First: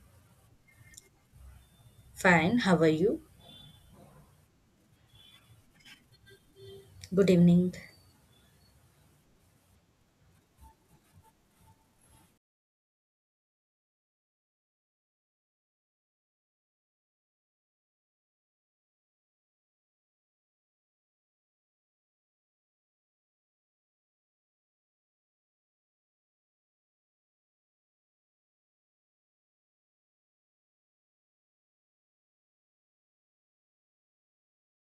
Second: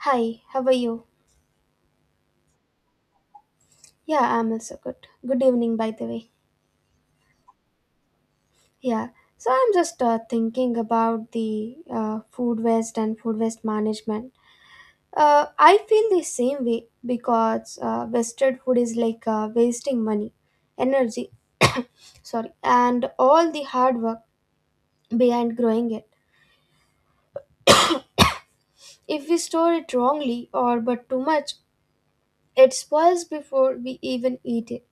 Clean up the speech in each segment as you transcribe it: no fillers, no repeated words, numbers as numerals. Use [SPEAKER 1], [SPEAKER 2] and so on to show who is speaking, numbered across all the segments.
[SPEAKER 1] Hi, how are you?
[SPEAKER 2] Fine, how are you?
[SPEAKER 1] Yeah, I'm also good. Good evening, by the way.
[SPEAKER 2] Good evening.
[SPEAKER 1] Yeah, so I'm just thinking about the food waste and food waste management. I feel the same way because wasted food is like wasting money, energy, sorry, and all the hard work behind growing it. If we store it wrongly or but too much, it spoils before we even eat it.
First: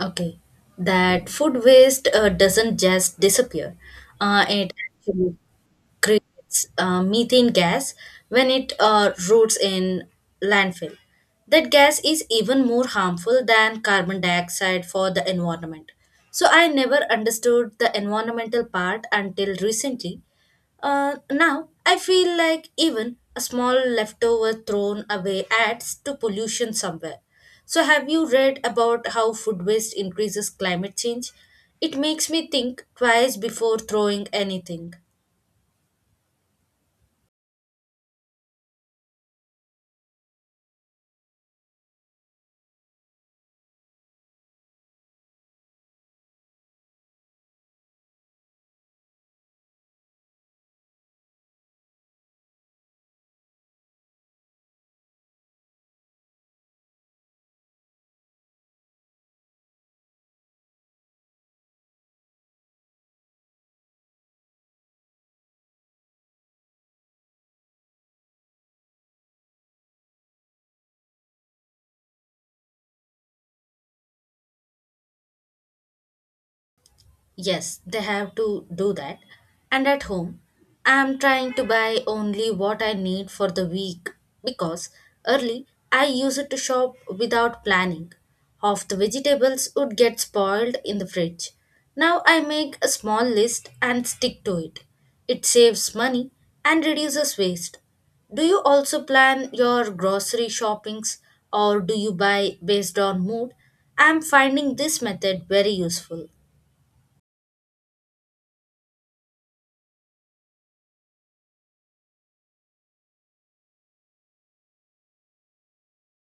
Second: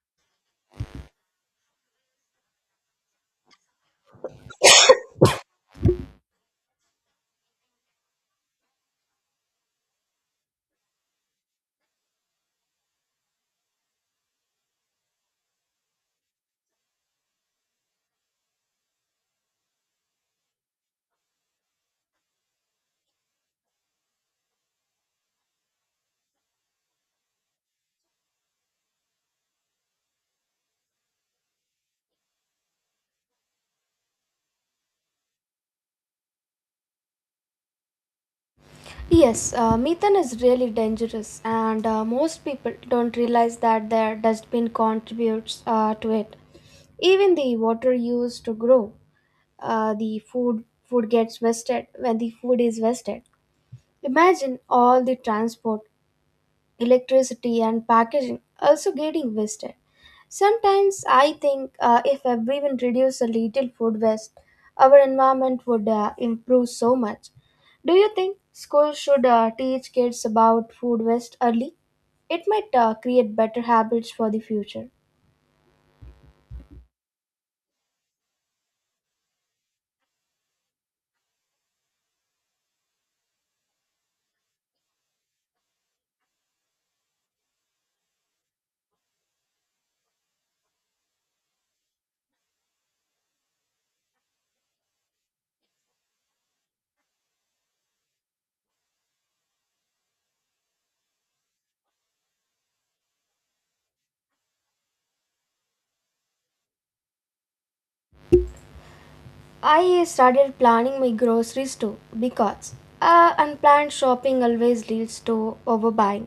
[SPEAKER 2] Okay, that food waste doesn't just disappear. It actually creates methane gas when it roots in landfill. That gas is even more harmful than carbon dioxide for the environment. So I never understood the environmental part until recently. Now I feel like even a small leftover thrown away adds to pollution somewhere. So have you read about how food waste increases climate change? It makes me think twice before throwing anything.
[SPEAKER 1] Yes, methane is really dangerous, and most people don't realize that their dustbin contributes to it. Even the water used to grow, the food gets wasted when the food is wasted. Imagine all the transport, electricity, and packaging also getting wasted. Sometimes I think if everyone reduced a little food waste, our environment would improve so much. Do you think schools should teach kids about food waste early? It might create better habits for the future.
[SPEAKER 2] Yes, they have to do that. And at home, I'm trying to buy only what I need for the week because early I used to shop without planning. Half the vegetables would get spoiled in the fridge. Now I make a small list and stick to it. It saves money and reduces waste. Do you also plan your grocery shoppings or do you buy based on mood? I'm finding this method very useful.
[SPEAKER 1] I started planning my groceries too because unplanned shopping always leads to overbuying.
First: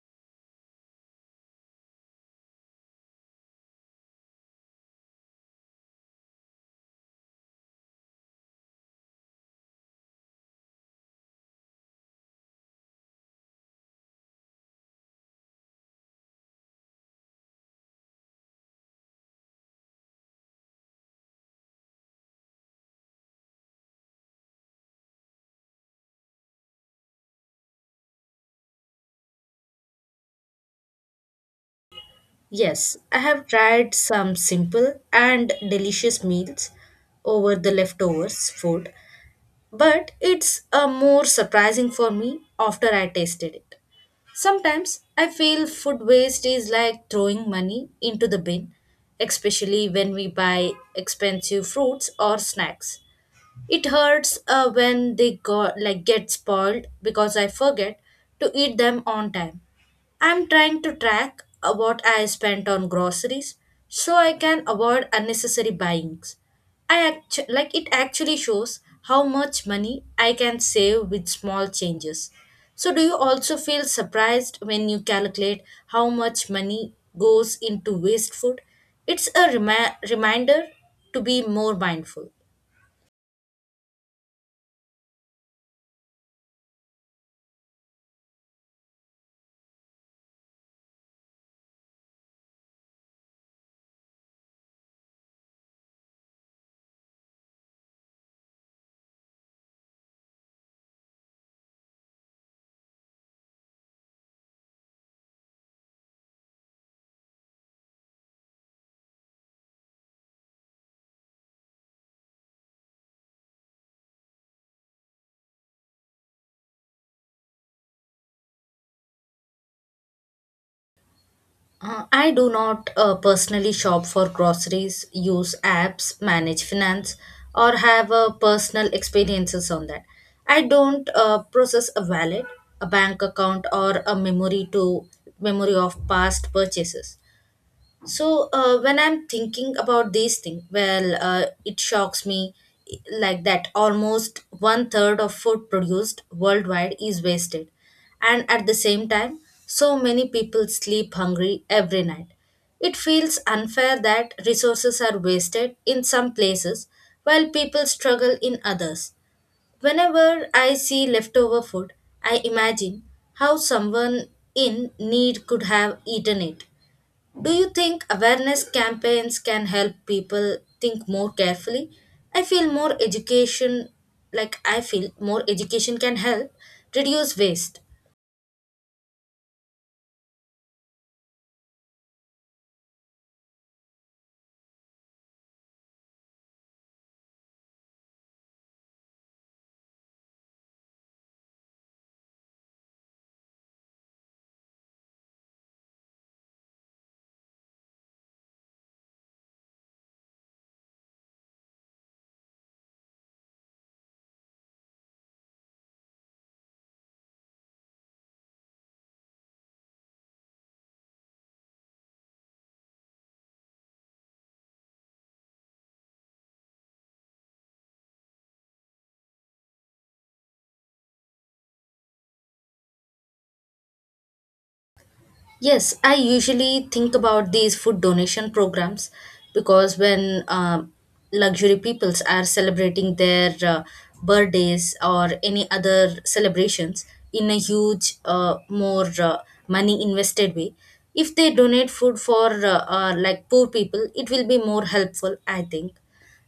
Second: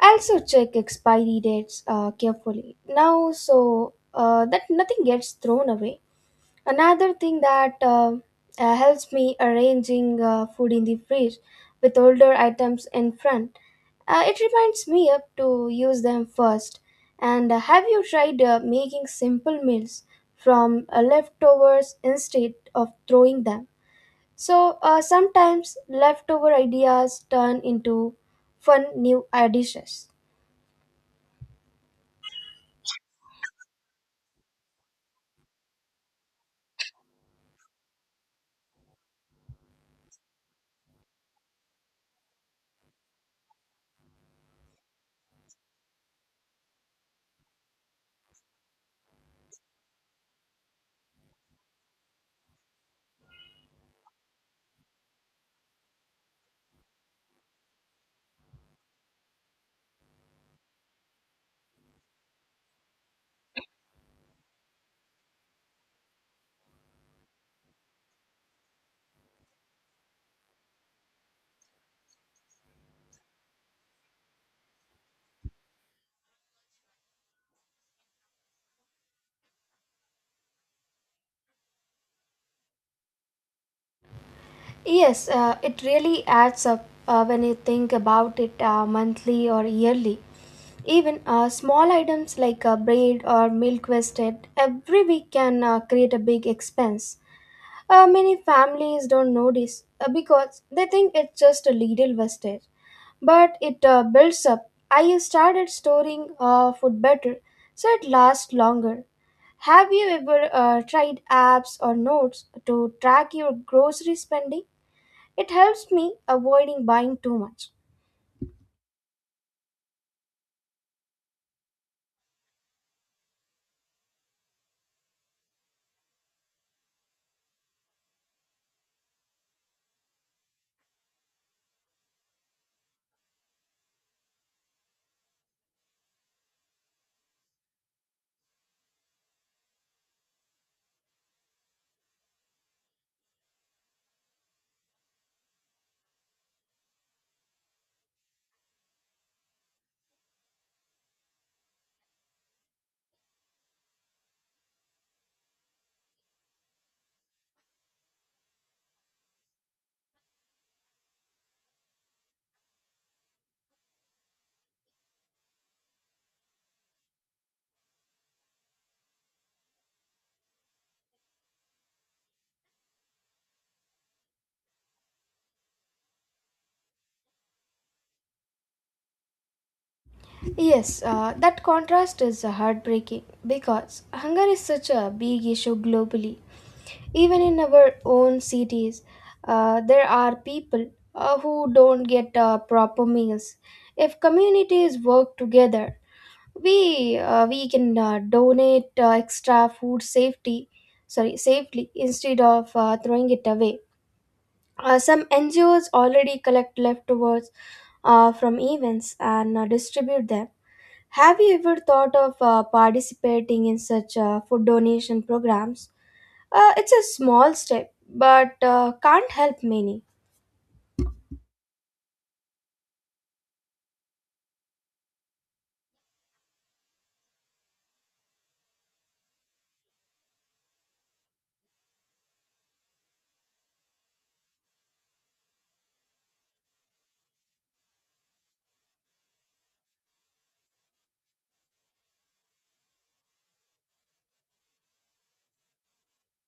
[SPEAKER 1] I also check expiry dates carefully now so that nothing gets thrown away. Another thing that helps me arranging food in the fridge with older items in front, it reminds me up to use them first. And have you tried making simple meals from leftovers instead of throwing them? So sometimes leftover ideas turn into fun new dishes.
[SPEAKER 2] Yes, I have tried some simple and delicious meals over the leftovers food, but it's a more surprising for me after I tasted it. Sometimes I feel food waste is like throwing money into the bin, especially when we buy expensive fruits or snacks. It hurts when they go like get spoiled because I forget to eat them on time. I'm trying to track what I spent on groceries so I can avoid unnecessary buyings. Like it actually shows how much money I can save with small changes. So do you also feel surprised when you calculate how much money goes into waste food? It's a reminder to be more mindful.
[SPEAKER 1] Yes, it really adds up when you think about it monthly or yearly. Even small items like a bread or milk wasted every week can create a big expense. Many families don't notice because they think it's just a little wastage, but it builds up. I started storing food better so it lasts longer. Have you ever tried apps or notes to track your grocery spending? It helps me avoiding buying too much.
[SPEAKER 2] I do not personally shop for groceries, use apps, manage finance, or have personal experiences on that. I don't process a wallet, a bank account, or a memory of past purchases. So when I'm thinking about these things, well, it shocks me like that almost one third of food produced worldwide is wasted, and at the same time, so many people sleep hungry every night. It feels unfair that resources are wasted in some places while people struggle in others. Whenever I see leftover food, I imagine how someone in need could have eaten it. Do you think awareness campaigns can help people think more carefully? I feel more education, Like I feel more education can help reduce waste.
[SPEAKER 1] Yes, that contrast is heartbreaking because hunger is such a big issue globally. Even in our own cities, there are people who don't get proper meals. If communities work together, we can donate extra food safety, sorry, safely instead of throwing it away. Some NGOs already collect leftovers from events and distribute them. Have you ever thought of participating in such food donation programs? It's a small step, but can't help many.
[SPEAKER 2] Yes, I usually think about these food donation programs because when luxury peoples are celebrating their birthdays or any other celebrations in a huge, more money invested way, if they donate food for like poor people, it will be more helpful, I think.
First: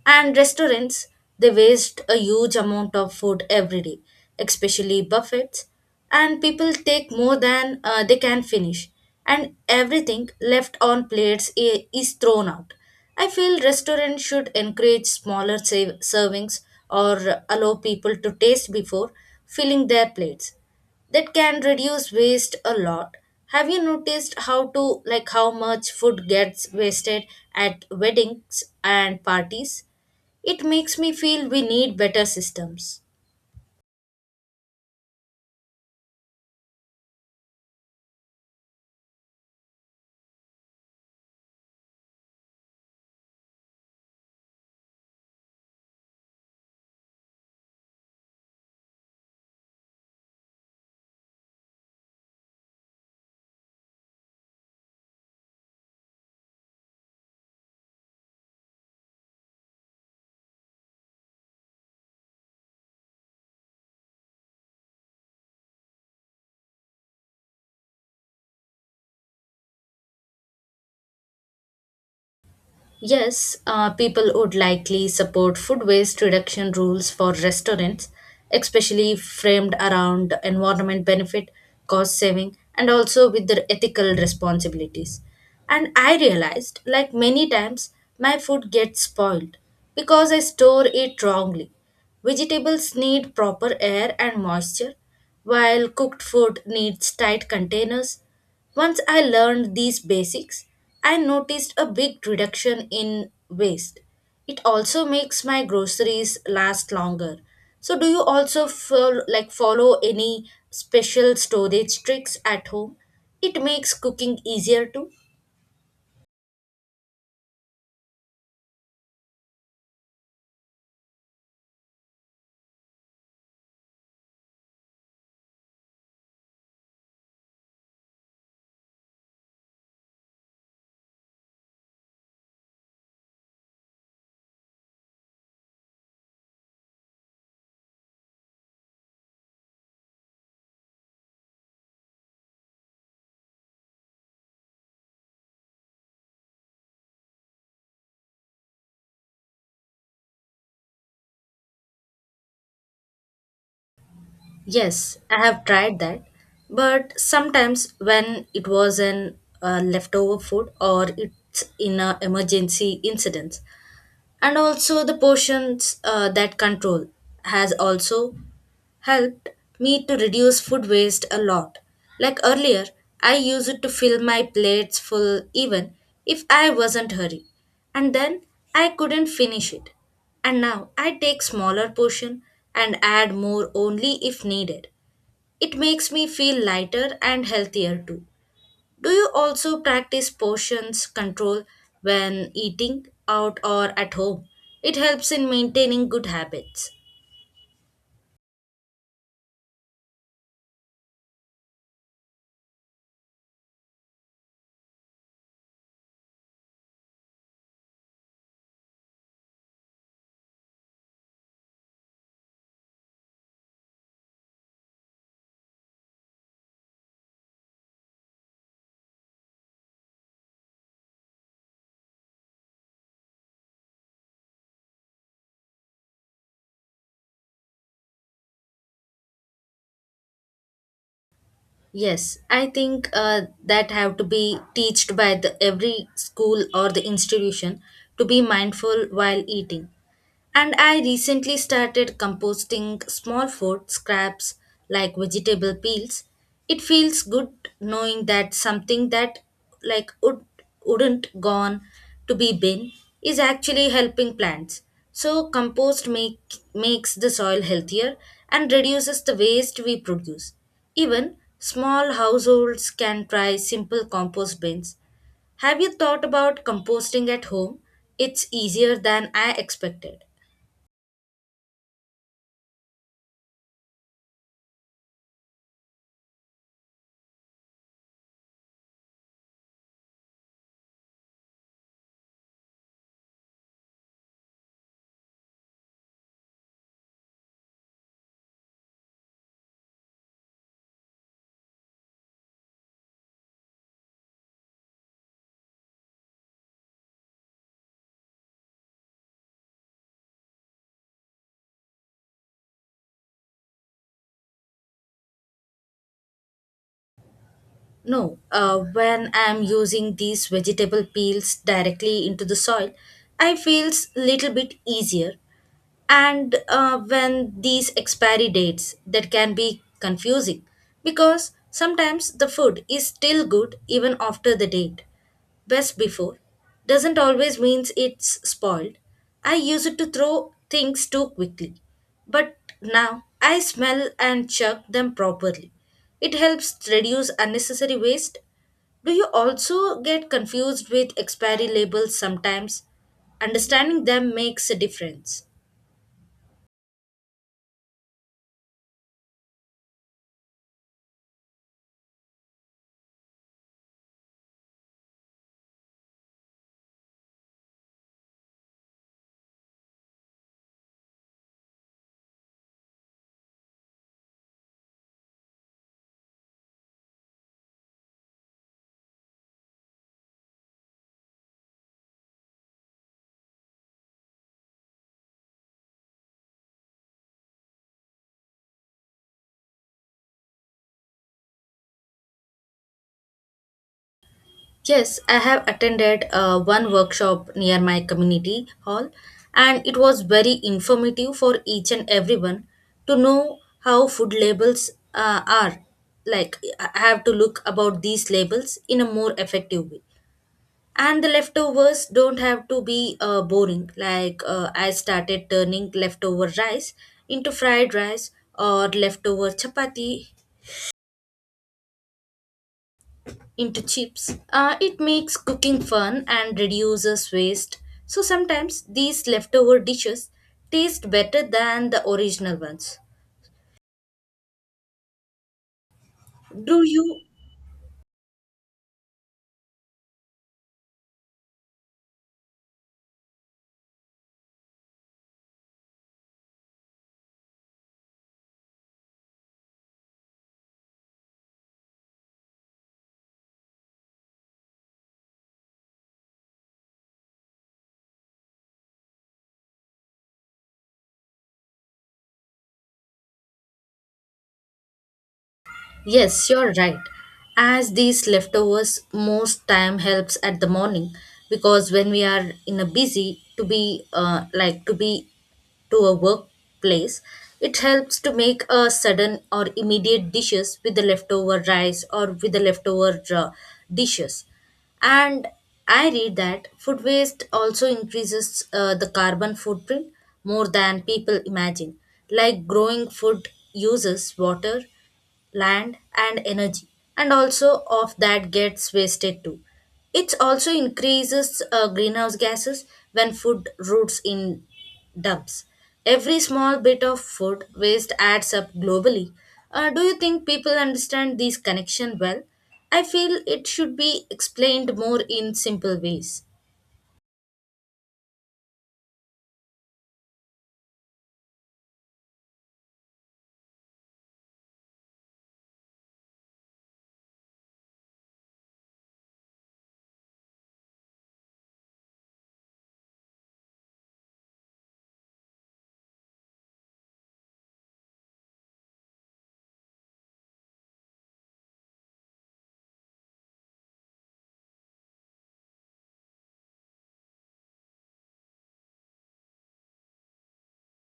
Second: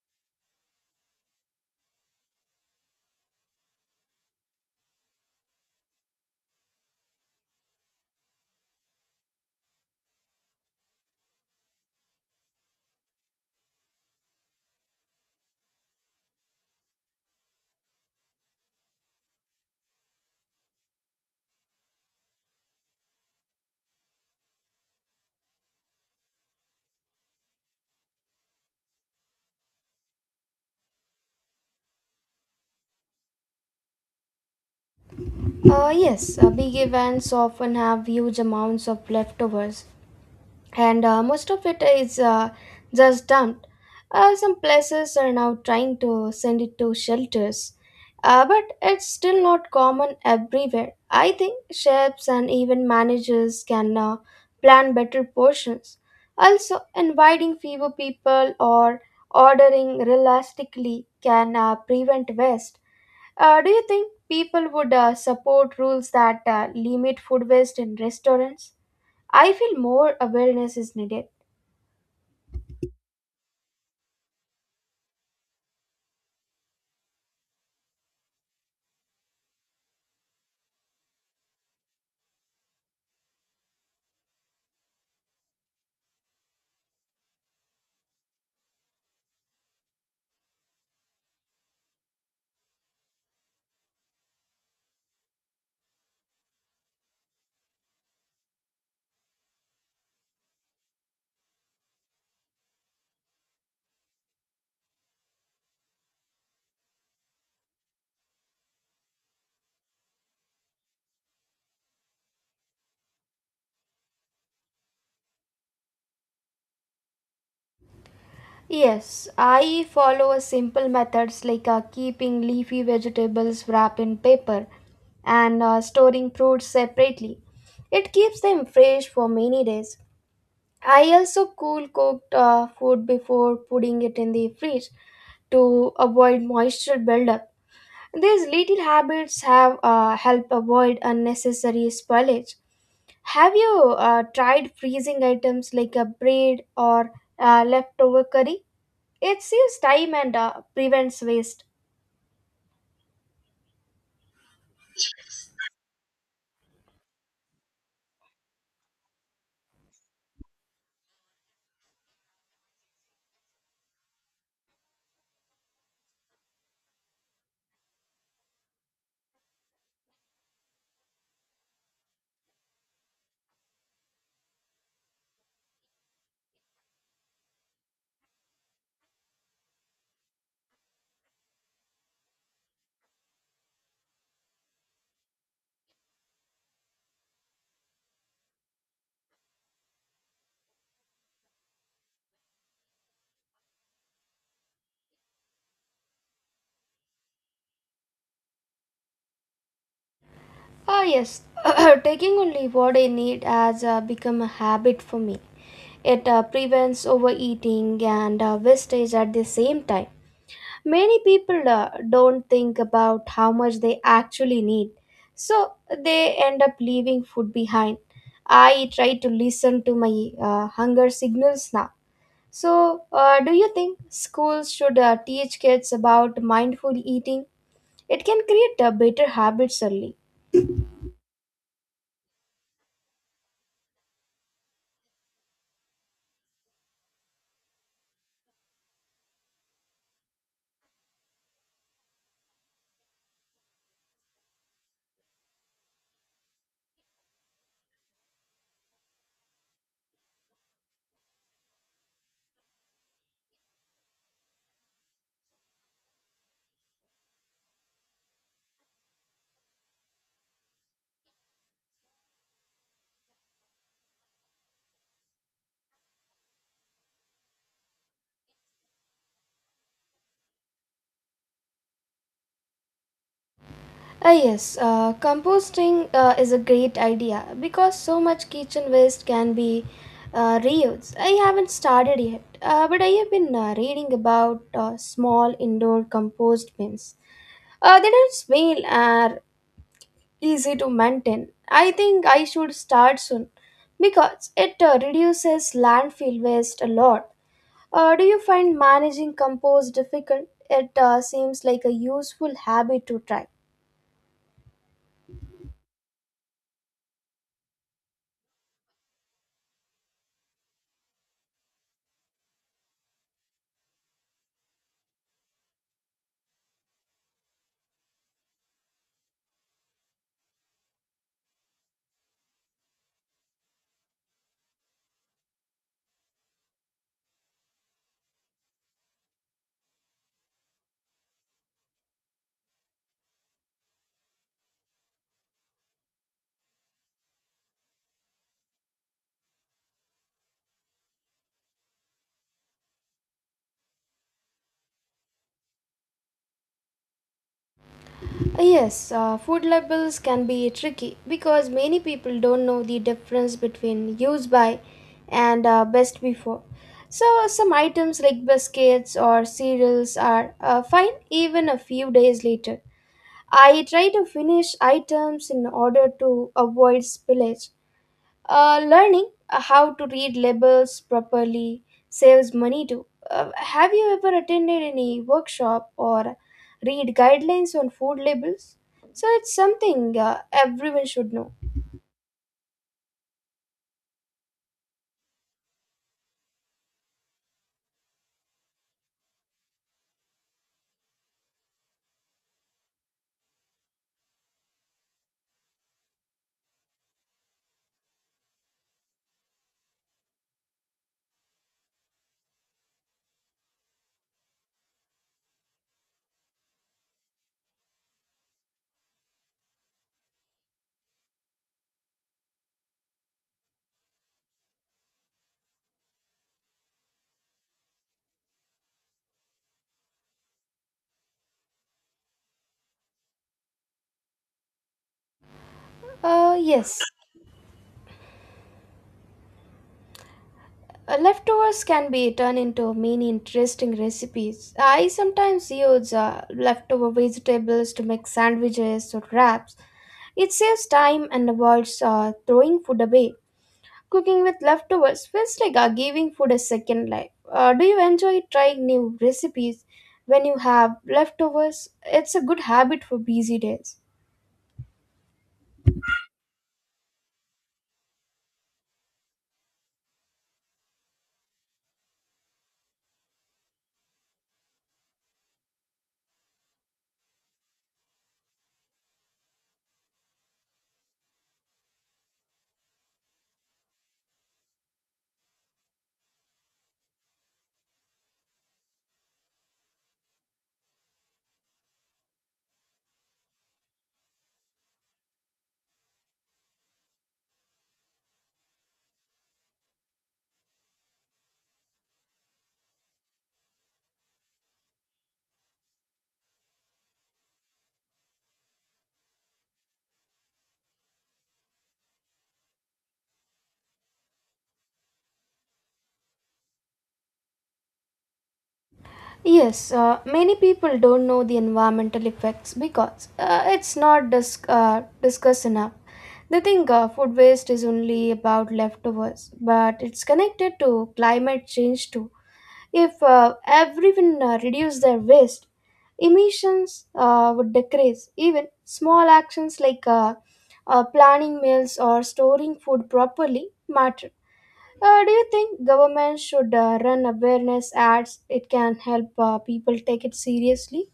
[SPEAKER 2] And restaurants, they waste a huge amount of food every day, especially buffets. And people take more than they can finish, and everything left on plates is thrown out. I feel restaurants should encourage servings or allow people to taste before filling their plates. That can reduce waste a lot. Have you noticed how to like how much food gets wasted at weddings and parties? It makes me feel we need better systems.
[SPEAKER 1] Yes, big events often have huge amounts of leftovers, and most of it is just dumped. Some places are now trying to send it to shelters, but it's still not common everywhere. I think chefs and even managers can plan better portions. Also, inviting fewer people or ordering realistically can prevent waste. Do you think people would support rules that limit food waste in restaurants? I feel more awareness is needed.
[SPEAKER 2] Yes, people would likely support food waste reduction rules for restaurants, especially framed around environment benefit, cost saving, and also with their ethical responsibilities. And I realized, like many times, my food gets spoiled because I store it wrongly. Vegetables need proper air and moisture, while cooked food needs tight containers. Once I learned these basics, I noticed a big reduction in waste. It also makes my groceries last longer. So do you also follow any special storage tricks at home? It makes cooking easier too.
[SPEAKER 1] Yes, I follow a simple methods like keeping leafy vegetables wrapped in paper and storing fruits separately. It keeps them fresh for many days. I also cool cooked food before putting it in the fridge to avoid moisture buildup. These little habits have help avoid unnecessary spoilage. Have you tried freezing items like a bread or leftover curry? It saves time and prevents waste.
[SPEAKER 2] Yes, I have tried that. But sometimes when it was an leftover food or it's in an emergency incident, and also the portions that control has also helped me to reduce food waste a lot. Like earlier I used to fill my plates full even if I wasn't hurry, and then I couldn't finish it. And now I take smaller portion and add more only if needed. It makes me feel lighter and healthier too. Do you also practice portions control when eating out or at home? It helps in maintaining good habits.
[SPEAKER 1] Ah, yes, taking only what I need has become a habit for me. It prevents overeating and wastage at the same time. Many people don't think about how much they actually need, so they end up leaving food behind. I try to listen to my hunger signals now. So, do you think schools should teach kids about mindful eating? It can create better habits early.
[SPEAKER 2] Yes, I think that have to be taught by the every school or the institution to be mindful while eating. And I recently started composting small food scraps like vegetable peels. It feels good knowing that something that like would wouldn't gone to be bin is actually helping plants. So compost make makes the soil healthier and reduces the waste we produce. Even small households can try simple compost bins. Have you thought about composting at home? It's easier than I expected.
[SPEAKER 1] Ah, yes, composting is a great idea because so much kitchen waste can be reused. I haven't started yet, but I have been reading about small indoor compost bins. They don't smell and are easy to maintain. I think I should start soon because it reduces landfill waste a lot. Do you find managing compost difficult? It seems like a useful habit to try.
[SPEAKER 2] No, when I'm using these vegetable peels directly into the soil, I feels little bit easier. And when these expiry dates that can be confusing because sometimes the food is still good even after the date. Best before doesn't always means it's spoiled. I use it to throw things too quickly, but now I smell and chuck them properly. It helps reduce unnecessary waste. Do you also get confused with expiry labels sometimes? Understanding them makes a difference.
[SPEAKER 1] Yes, food labels can be tricky because many people don't know the difference between use by and best before. So, some items like biscuits or cereals are fine even a few days later. I try to finish items in order to avoid spillage, learning how to read labels properly saves money too. Have you ever attended any workshop or read guidelines on food labels? So it's something everyone should know.
[SPEAKER 2] Yes, I have attended one workshop near my community hall, and it was very informative for each and everyone to know how food labels are. Like, I have to look about these labels in a more effective way. And the leftovers don't have to be boring. Like, I started turning leftover rice into fried rice or leftover chapati into chips. It makes cooking fun and reduces waste. So sometimes these leftover dishes taste better than the original ones.
[SPEAKER 1] Uh,
[SPEAKER 2] Do
[SPEAKER 1] yes,
[SPEAKER 2] you?
[SPEAKER 1] leftovers can be turned into many interesting recipes. I sometimes use leftover vegetables to make sandwiches or wraps. It saves time and avoids throwing food away. Cooking with leftovers feels like giving food a second life. Do you enjoy trying new recipes when you have leftovers? It's a good habit for busy days.
[SPEAKER 2] Yes, you're right. As these leftovers most time helps at the morning because when we are in a busy to be to be to a workplace, it helps to make a sudden or immediate dishes with the leftover rice or with the leftover dishes. And I read that food waste also increases the carbon footprint more than people imagine. Like growing food uses water, land and energy, and also of that gets wasted too. It also increases greenhouse gases when food roots in dumps. Every small bit of food waste adds up globally. Do you think people understand this connection well? I feel it should be explained more in simple ways.
[SPEAKER 1] Yes, many people don't know the environmental effects because it's not discussed enough. They think food waste is only about leftovers, but it's connected to climate change too. If everyone reduced their waste, emissions would decrease. Even small actions like planning meals or storing food properly matter. Do you think government should run awareness ads? It can help people take it seriously.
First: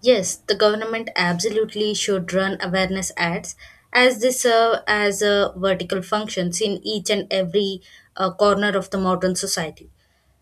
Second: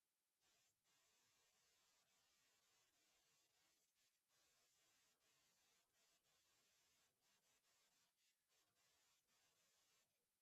[SPEAKER 2] Yes, the government absolutely should run awareness ads as they serve as vertical functions in each and every corner of the modern society.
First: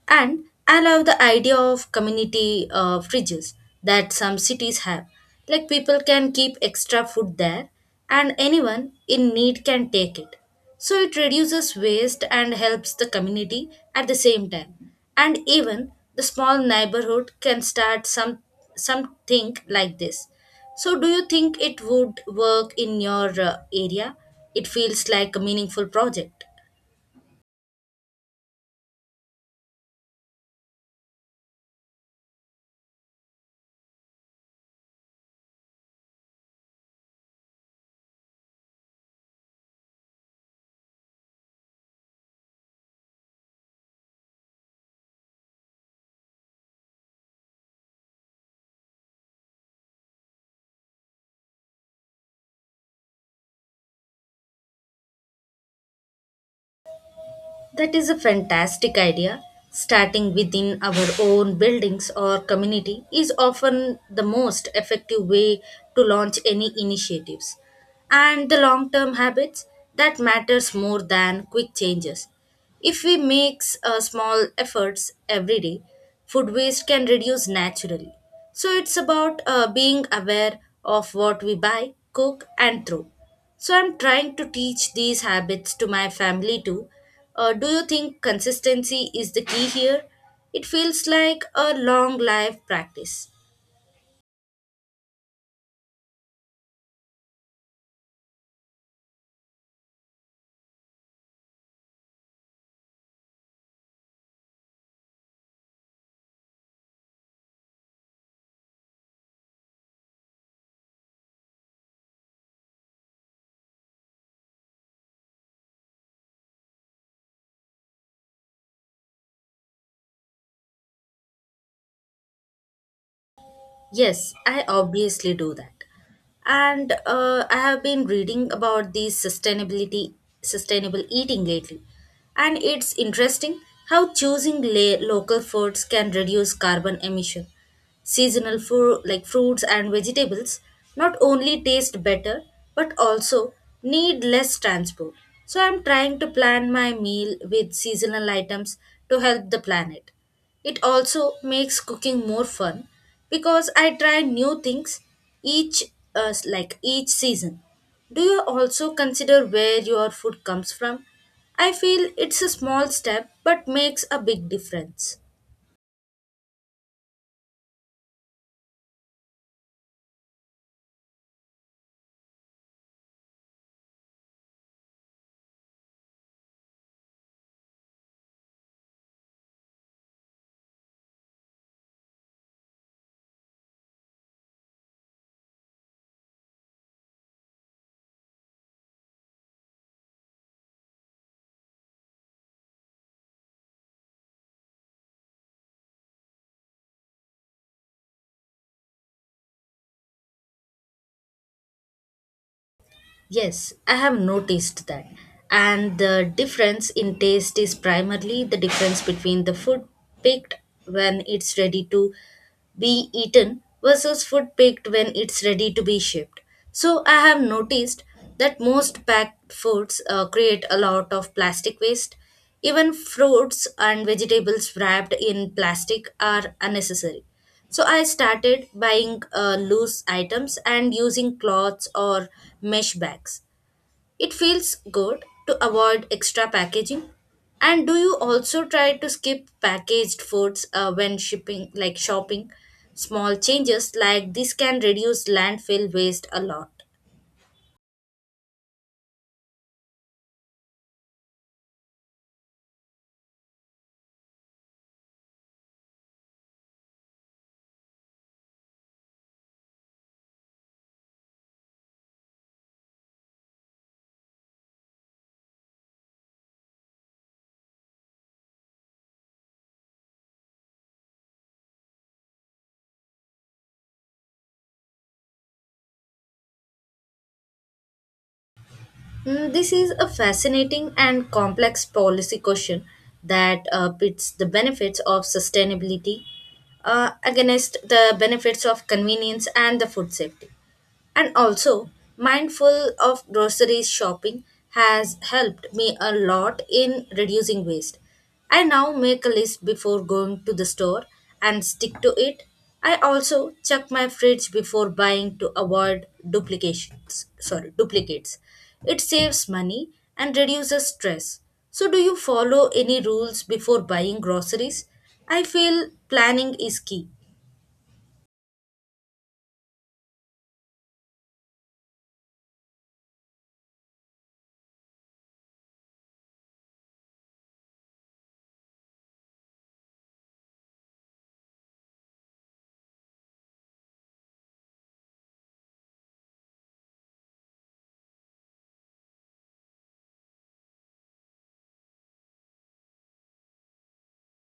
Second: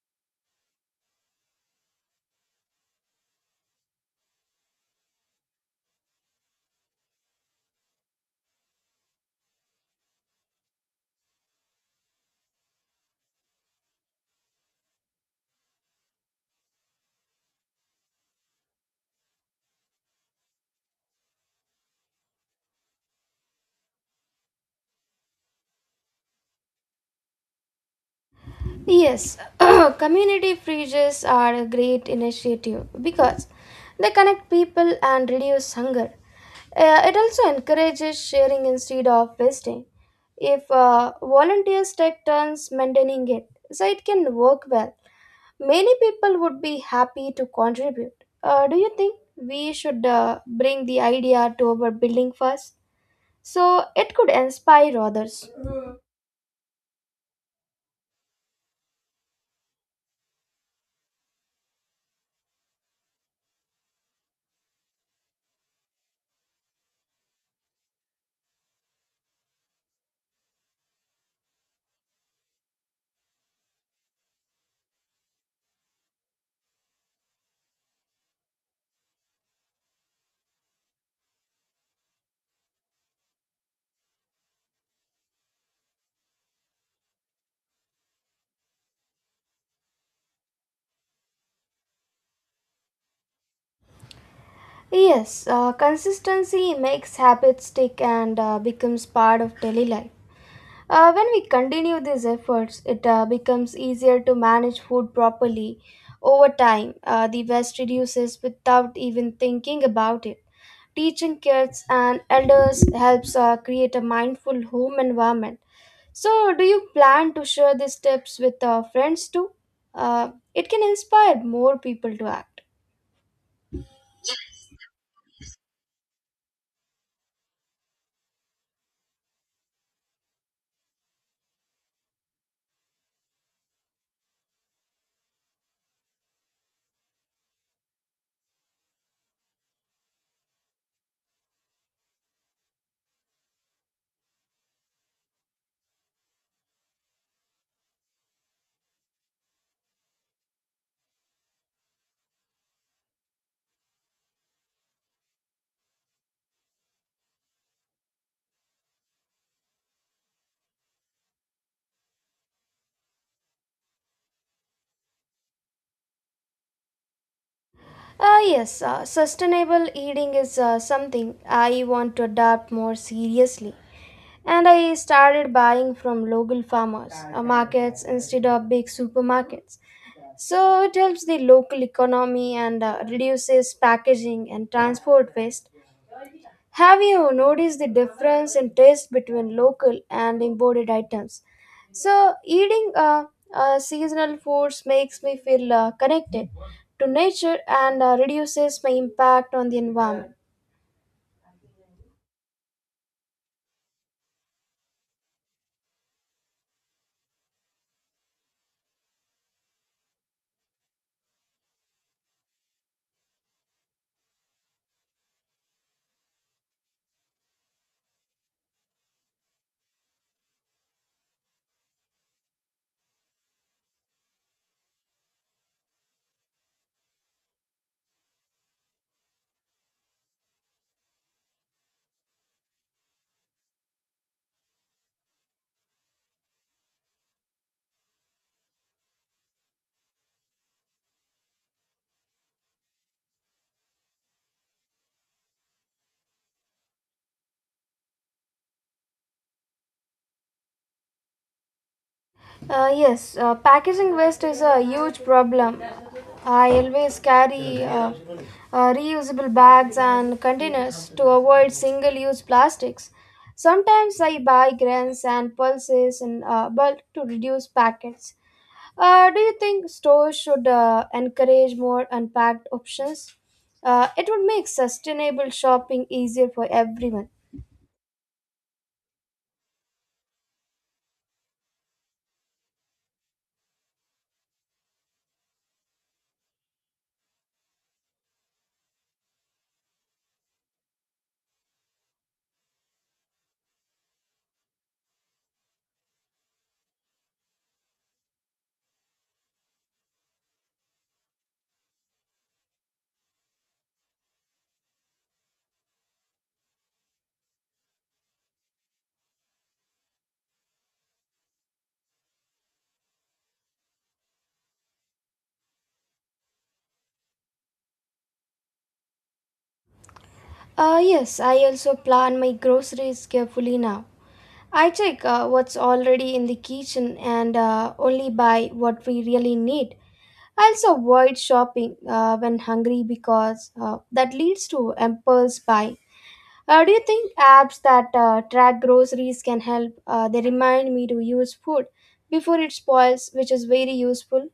[SPEAKER 2] And I love the idea of community fridges that some cities have. Like people can keep extra food there, and anyone in need can take it. So it reduces waste and helps the community at the same time. And even the small neighborhood can start something like this. So do you think it would work in your area? It feels like a meaningful project.
[SPEAKER 1] Yes, community fridges are a great initiative because they connect people and reduce hunger. It also encourages sharing instead of wasting. If volunteers take turns maintaining it, so it can work well. Many people would be happy to contribute. Do you think we should bring the idea to our building first? So it could inspire others.
[SPEAKER 2] That is a fantastic idea. Starting within our own buildings or community is often the most effective way to launch any initiatives. And the long term habits that matters more than quick changes. If we make small efforts every day, food waste can reduce naturally. So it's about being aware of what we buy, cook, and throw. So I'm trying to teach these habits to my family too. Do you think consistency is the key here? It feels like a long life practice.
[SPEAKER 1] Yes, consistency makes habits stick and becomes part of daily life. When we continue these efforts, it becomes easier to manage food properly. Over time, the waste reduces without even thinking about it. Teaching kids and elders helps create a mindful home environment. So, do you plan to share these tips with friends too? It can inspire more people to act.
[SPEAKER 2] Yes, I obviously do that. And I have been reading about sustainable eating lately. And it's interesting how choosing local foods can reduce carbon emission. Seasonal food like fruits and vegetables not only taste better, but also need less transport. So I'm trying to plan my meal with seasonal items to help the planet. It also makes cooking more fun because I try new things each each season. Do you also consider where your food comes from? I feel it's a small step but makes a big difference.
[SPEAKER 1] Yes, sustainable eating is something I want to adopt more seriously. And I started buying from local farmers, markets instead of big supermarkets. So it helps the local economy and reduces packaging and transport waste. Have you noticed the difference in taste between local and imported items? So eating seasonal foods makes me feel connected to nature and reduces my impact on the environment.
[SPEAKER 2] Yes, I have noticed that. And the difference in taste is primarily the difference between the food picked when it's ready to be eaten versus food picked when it's ready to be shipped. So I have noticed that most packed foods create a lot of plastic waste. Even fruits and vegetables wrapped in plastic are unnecessary. So I started buying loose items and using cloths or mesh bags. It feels good to avoid extra packaging. And do you also try to skip packaged foods when shipping, like shopping? Small changes like this can reduce landfill waste a lot.
[SPEAKER 1] Yes, packaging waste is a huge problem. I always carry reusable bags and containers to avoid single use plastics. Sometimes I buy grains and pulses in bulk to reduce packets. Do you think stores should encourage more unpacked options? It would make sustainable shopping easier for everyone.
[SPEAKER 2] Mm, this is a fascinating and complex policy question that pits the benefits of sustainability against the benefits of convenience and the food safety. And also, mindful of grocery shopping has helped me a lot in reducing waste. I now make a list before going to the store and stick to it. I also check my fridge before buying to avoid duplications. Sorry, duplicates. It saves money and reduces stress. So, do you follow any rules before buying groceries? I feel planning is key.
[SPEAKER 1] Yes, I also plan my groceries carefully now. I check what's already in the kitchen and only buy what we really need. I also avoid shopping when hungry because that leads to impulse buy. Do you think apps that track groceries can help? They remind me to use food before it spoils, which is very useful.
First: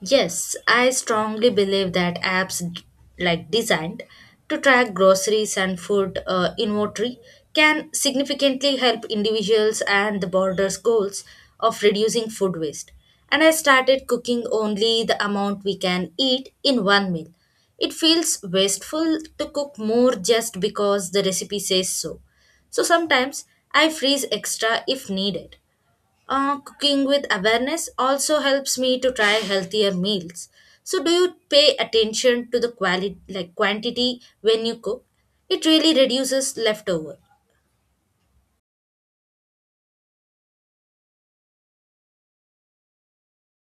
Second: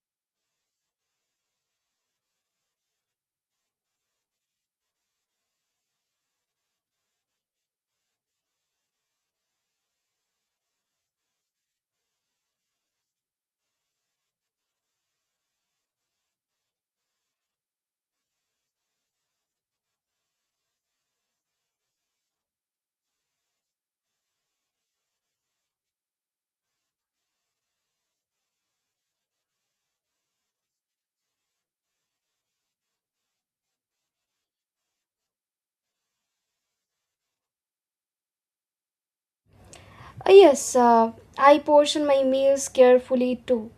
[SPEAKER 2] Yes, I strongly believe that apps designed to track groceries and food inventory can significantly help individuals and the border's goals of reducing food waste. And I started cooking only the amount we can eat in one meal. It feels wasteful to cook more just because the recipe says so. So sometimes I freeze extra if needed. Cooking with awareness also helps me to try healthier meals. So, do you pay attention to the quality, like quantity, when you cook? It really reduces leftover.
[SPEAKER 1] Yes, I portion my meals carefully too.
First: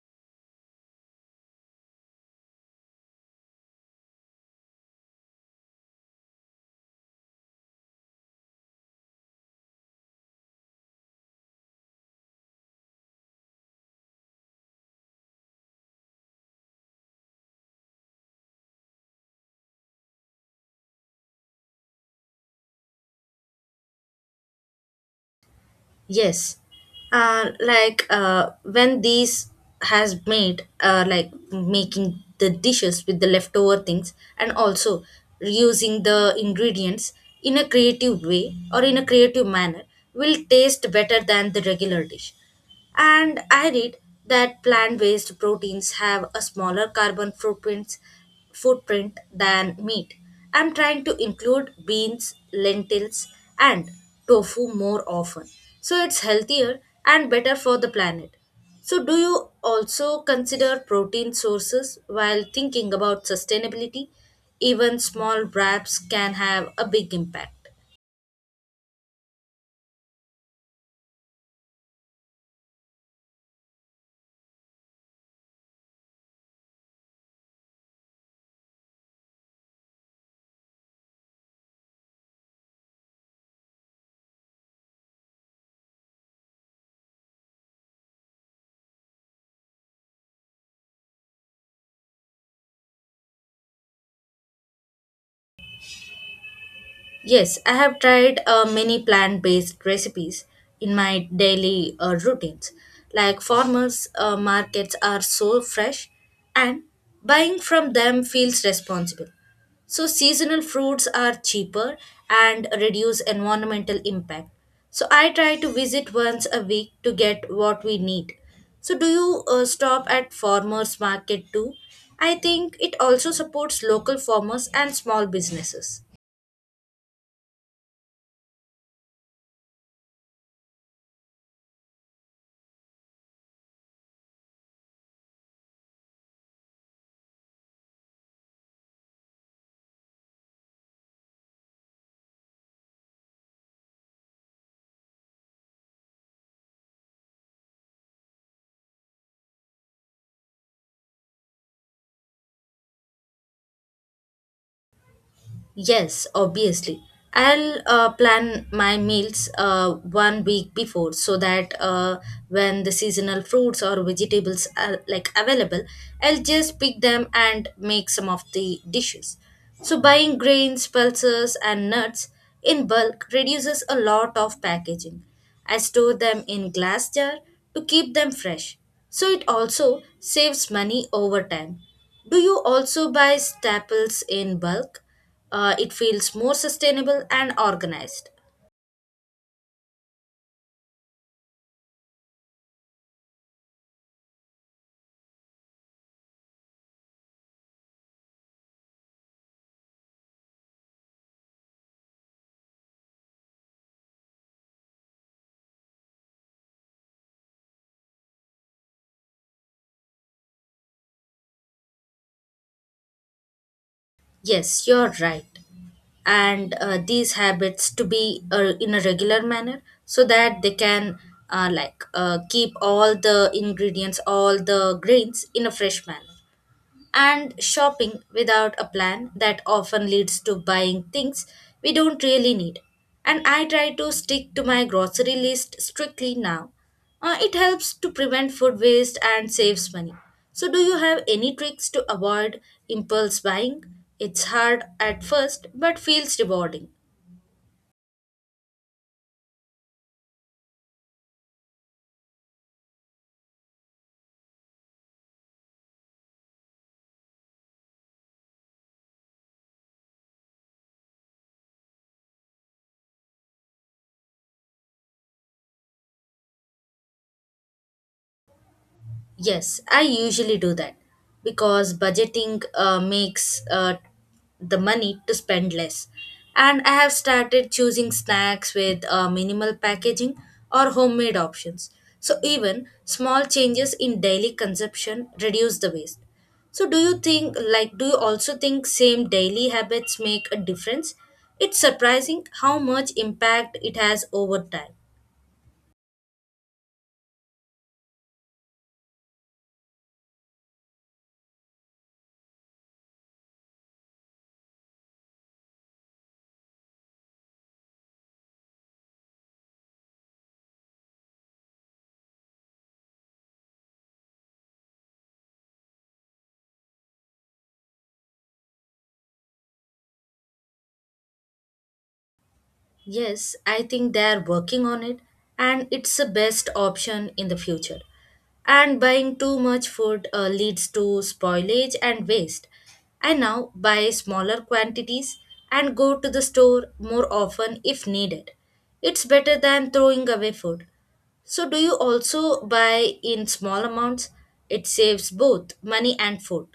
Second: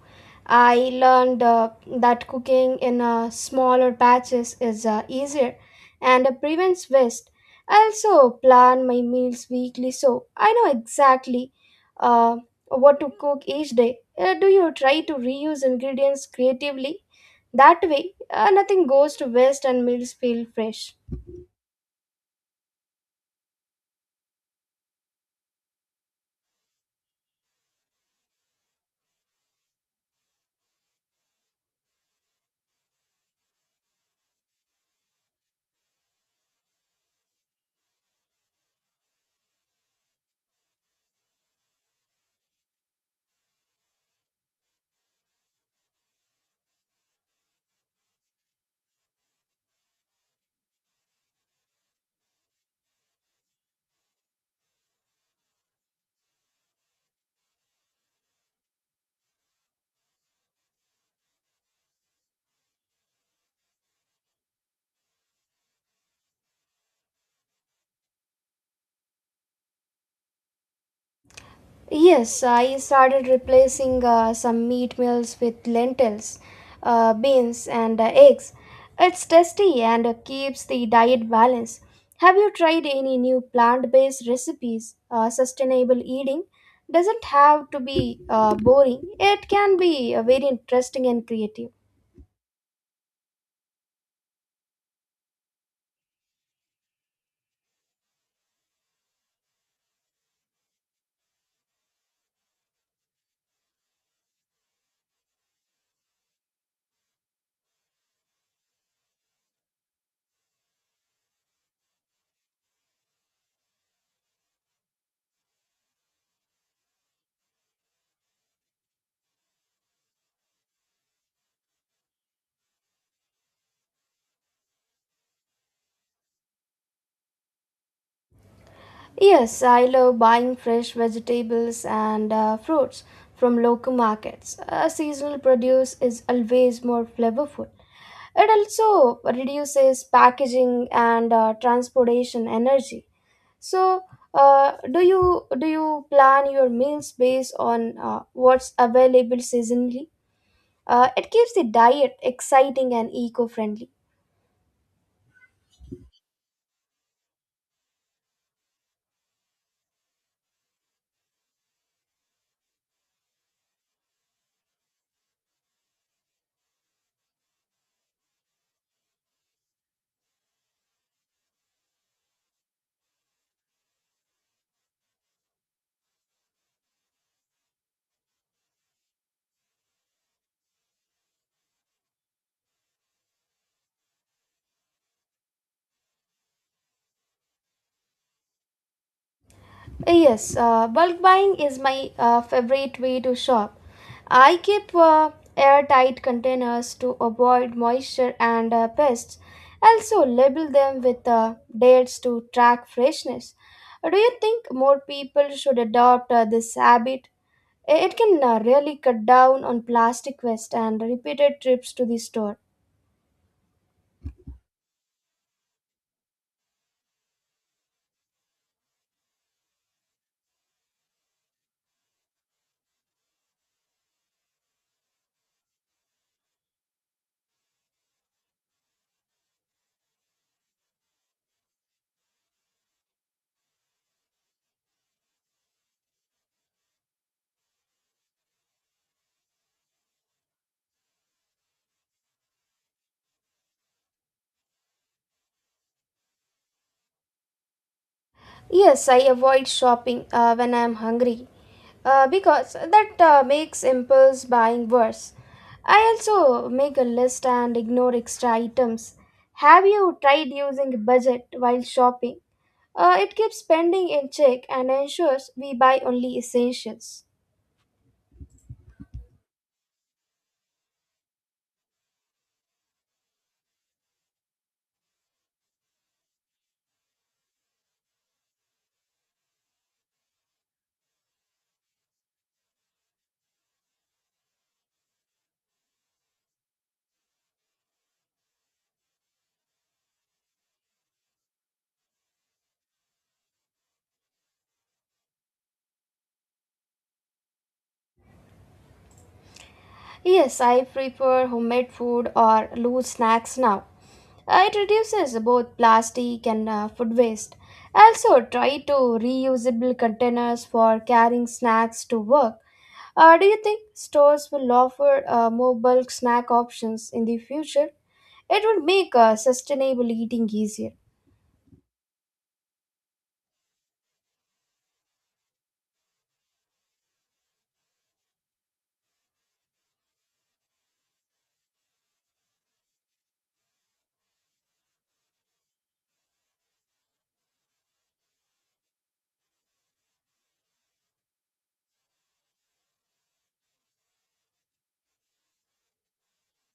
[SPEAKER 1] I learned that cooking in smaller batches is easier and prevents waste. I also plan my meals weekly so I know exactly uh, what to cook each day. Do you try to reuse ingredients creatively? That way, nothing goes to waste and meals feel fresh.
[SPEAKER 2] Yes, like when these has made like making the dishes with the leftover things, and also reusing the ingredients in a creative way or in a creative manner will taste better than the regular dish. And I read that plant based proteins have a smaller carbon footprint, footprint than meat. I'm trying to include beans, lentils, and tofu more often. So it's healthier and better for the planet. So, do you also consider protein sources while thinking about sustainability? Even small wraps can have a big impact.
[SPEAKER 1] Yes, I started replacing some meat meals with lentils, beans, and eggs. It's tasty and keeps the diet balanced. Have you tried any new plant based recipes? Sustainable eating doesn't have to be boring, it can be very interesting and creative.
[SPEAKER 2] Yes, I have tried many plant based recipes in my daily routines. Like farmers' markets are so fresh, and buying from them feels responsible. So, seasonal fruits are cheaper and reduce environmental impact. So, I try to visit once a week to get what we need. So, do you stop at farmers' market too? I think it also supports local farmers and small businesses.
[SPEAKER 1] Yes, I love buying fresh vegetables and fruits from local markets. Seasonal produce is always more flavorful. It also reduces packaging and transportation energy. So, do you plan your meals based on what's available seasonally? It keeps the diet exciting and eco-friendly.
[SPEAKER 2] Yes, obviously. I'll plan my meals one week before so that when the seasonal fruits or vegetables are like available, I'll just pick them and make some of the dishes. So buying grains, pulses, and nuts in bulk reduces a lot of packaging. I store them in glass jar to keep them fresh. So it also saves money over time. Do you also buy staples in bulk? It feels more sustainable and organized.
[SPEAKER 1] Yes, bulk buying is my favorite way to shop. I keep airtight containers to avoid moisture and pests. Also, label them with dates to track freshness. Do you think more people should adopt this habit? It can really cut down on plastic waste and repeated trips to the store.
[SPEAKER 2] Yes, you're right. And these habits to be in a regular manner so that they can keep all the ingredients, all the grains in a fresh manner. And shopping without a plan that often leads to buying things we don't really need. And I try to stick to my grocery list strictly now. It helps to prevent food waste and saves money. So, do you have any tricks to avoid impulse buying? It's hard at first but feels rewarding.
[SPEAKER 1] Yes, I avoid shopping when I am hungry. Because that makes impulse buying worse. I also make a list and ignore extra items. Have you tried using a budget while shopping? It keeps spending in check and ensures we buy only essentials.
[SPEAKER 2] Yes, I usually do that because budgeting makes the money to spend less. And I have started choosing snacks with minimal packaging or homemade options. So, even small changes in daily consumption reduce the waste. So, do you think, like, do you also think same daily habits make a difference? It's surprising how much impact it has over time.
[SPEAKER 1] Yes, I prefer homemade food or loose snacks now. It reduces both plastic and food waste. I also try to reusable containers for carrying snacks to work. Do you think stores will offer more bulk snack options in the future? It would make sustainable eating easier.
[SPEAKER 2] Yes, I think they are working on it and it's the best option in the future. And buying too much food leads to spoilage and waste. I now buy smaller quantities and go to the store more often if needed. It's better than throwing away food. So, do you also buy in small amounts? It saves both money and food.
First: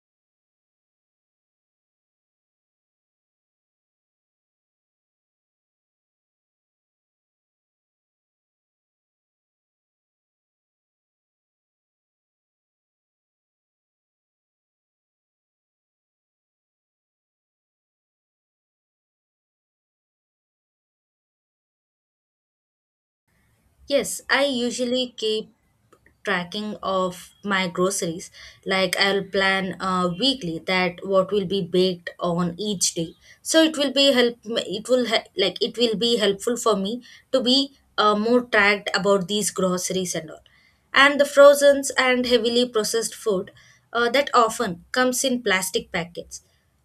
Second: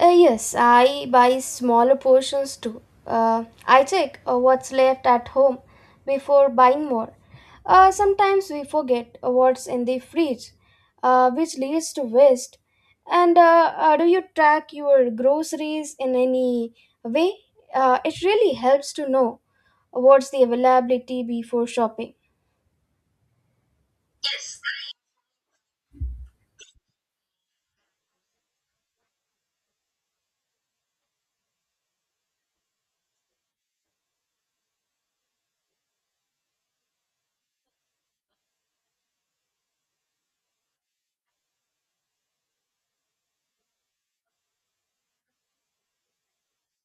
[SPEAKER 1] Yes, I buy smaller portions too. I check what's left at home before buying more. Sometimes we forget what's in the fridge, which leads to waste. And do you track your groceries in any way? It really helps to know what's the availability before shopping.
[SPEAKER 2] Yes, I usually keep tracking of my groceries, like I'll plan weekly that what will be baked on each day, so it will be help it will he- like it will be helpful for me to be more tracked about these groceries and all, and the frozens and heavily processed food that often comes in plastic packets,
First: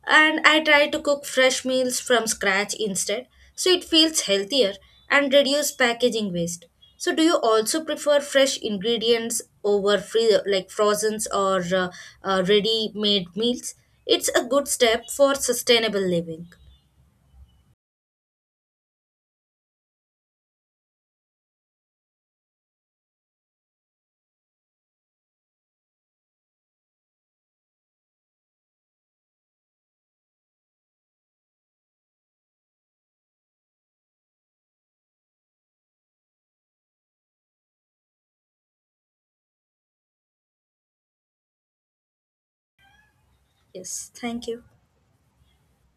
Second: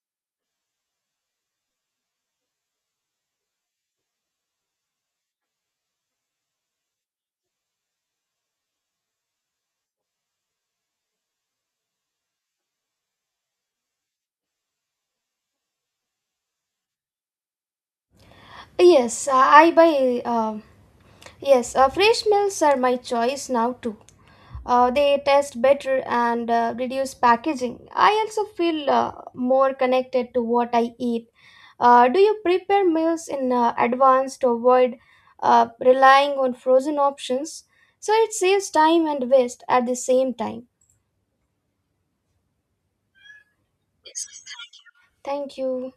[SPEAKER 2] and I try to cook fresh meals from scratch instead, so it feels healthier and reduce packaging waste. So, do you also prefer fresh ingredients over free like frozen or ready-made meals? It's a good step for sustainable living.
[SPEAKER 1] Yes, I buy. Yes, fresh meals are my choice now too. They taste better and reduce packaging. I also feel more connected to what I eat. Do you prepare meals in advance to avoid relying on frozen options, so it saves time and waste at the same time.
[SPEAKER 2] Yes, thank you.
[SPEAKER 1] Thank you.